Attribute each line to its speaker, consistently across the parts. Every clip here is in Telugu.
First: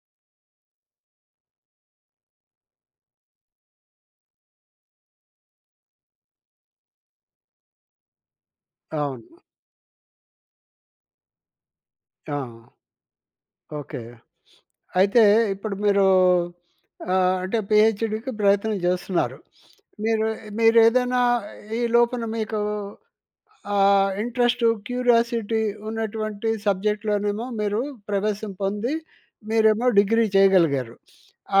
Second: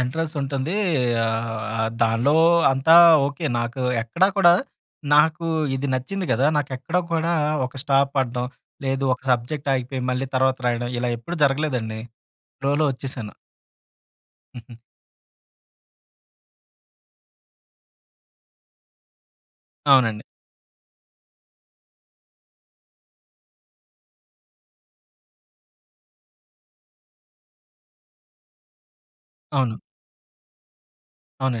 Speaker 1: ఎంట్రన్స్ ఉంటుంది. ఆహ్, దానిలో అంతా ఓకే నాకు ఎక్కడా కూడా నాకు ఇది నచ్చింది గదా! నాకు ఎక్కడా కూడా ఒక స్టాప్ పడడం, లేదు ఒక
Speaker 2: అవును.
Speaker 1: సబ్జెక్ట్ ఆగిపోయి మళ్ళీ తర్వాత రాయడం, ఇలా ఎప్పుడూ జరగలేదండి.
Speaker 2: ఆ!
Speaker 1: ఫ్లో‌లో వచ్చేసాను.
Speaker 2: ఓకే. అయితే, ఇప్పుడు మీరు ఆహ్, అంటే పీహెచ్‌డీకి ప్రయత్నం జేస్తున్నారు.
Speaker 1: అవునండి.
Speaker 2: మీరు, మీరు ఏదైనా ఈ లోపల మీకు ఆహ్, ఇంట్రెస్ట్, క్యూరియాసిటీ ఉన్నటువంటి సబ్జెక్ట్‌లోనేమో మీరు ప్రవేశం పొంది,
Speaker 1: అవును.
Speaker 2: మీరేమో డిగ్రీ చేయగలిగారు.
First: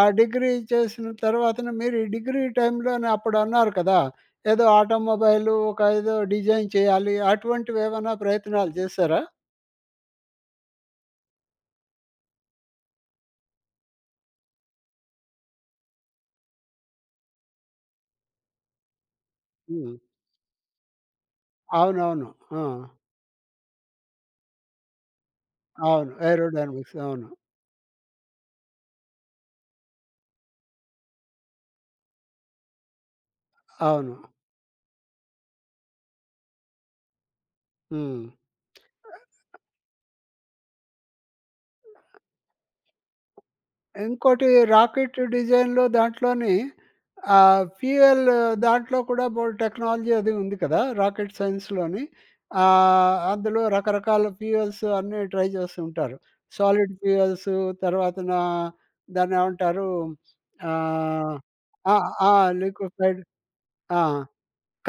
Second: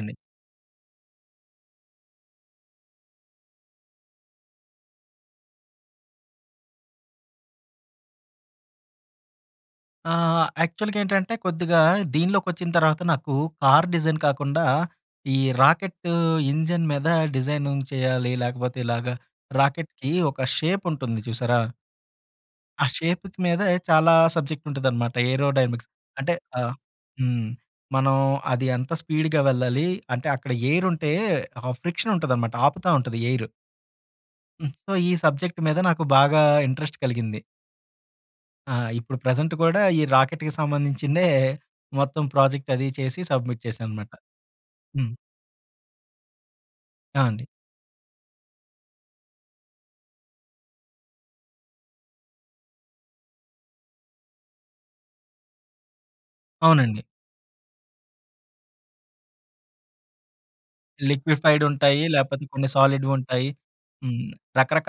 Speaker 2: ఆ డిగ్రీ చేసిన తర్వాతన మీరు ఈ డిగ్రీ టైమ్‌లోనే అప్పుడు అన్నారు కదా! ఏదో ఆటోమొబైలూ, ఒక ఏదో డిజైన్ చేయాలి, అటువంటివేవన్నా ప్రయత్నాలు జేసారా?
Speaker 1: ఆ! యాక్చువల్‌గేంటంటే కొద్దిగా దీనిలోకోచ్చిన తర్వాత, నాకు కార్ డిజైన్ కాకుండా ఈ రాకెట్టు ఇంజిన్ మీద డిజైనింగ్ చేయాలి లేకపోతే ఇలాగా
Speaker 2: హ్మ్.
Speaker 1: రాకెట్‌కి ఒక షేపుంటుంది చూసారా?
Speaker 2: అవునవును. ఆ!
Speaker 1: ఆ షేప్‌కి మీద చాలా సబ్జెక్ట్ ఉంటదన్నమాట ఏరోడైనమిక్స్
Speaker 2: అవును.
Speaker 1: అంటే ఆహ్
Speaker 2: ఏరోడైనమిక్స్. అవును.
Speaker 1: హ్మ్. మనం అది ఎంత స్పీడ్‌గా వెళ్ళాలి? అంటే అక్కడ ఎయిరుంటే ఆ ఫ్రిక్షన్ ఉంటదనమాట ఆపుతా ఉంటది ఎయిరు.
Speaker 2: అవును.
Speaker 1: హ్మ్. సో ఈ సబ్జెక్ట్ మీద నాకు బాగా ఇంట్రెస్ట్ కలిగింది.
Speaker 2: హ్మ్.
Speaker 1: ఆ! ఇప్పుడు ప్రెజెంట్ గూడా ఈ రాకెట్‌కి సంబంధించిందే మొత్తం ప్రాజెక్ట్ అదీ చేసి సబ్మిట్ చేశాననమాట.
Speaker 2: ఇంకోటి
Speaker 1: హ్మ్.
Speaker 2: రాకెట్ డిజైన్‌లో దాంట్లోని
Speaker 1: ఆ! అండి.
Speaker 2: ఆహ్, ఫ్యూయల్ దాంట్లో కూడా బోలెడు టెక్నాలజీ అది ఉంది కదా! రాకెట్ సైన్స్‌లోని ఆహ్, అందులో రకరకాల ఫ్యూయల్స్ అన్నీ ట్రై జేసుంటారు. సాలిడ్
Speaker 1: అవునండి.
Speaker 2: ఫ్యూయల్స్ తర్వాతన దాన్ని ఏమంటారు, ఆహ్,
Speaker 1: లిక్విఫైడ్
Speaker 2: ఆ!
Speaker 1: ఉంటాయి
Speaker 2: ఆ!
Speaker 1: లేపోతే కొన్ని
Speaker 2: లిక్విఫైడ్
Speaker 1: సాలిడ్‌వుంటాయి.
Speaker 2: ఆ!
Speaker 1: హ్మ్.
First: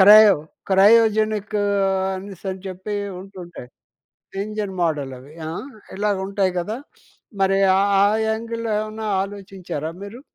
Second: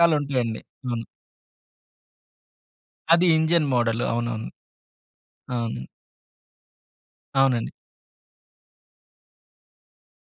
Speaker 2: క్రయో
Speaker 1: అవును.
Speaker 2: క్రయోజెనిక్ అనేసనీ చెప్పి
Speaker 1: అది ఇంజన్
Speaker 2: ఉంటుంటాయి.
Speaker 1: మోడలు. అవునవును.
Speaker 2: ఇంజిన్ మోడలవి ఆ!
Speaker 1: అవును.
Speaker 2: ఇలాగుంటాయి కదా! మరి
Speaker 1: అవునండి.
Speaker 2: ఆహ్, ఆహ్, యాంగిల్‌లో ఏవన్నా ఆలోచించారా మీరు?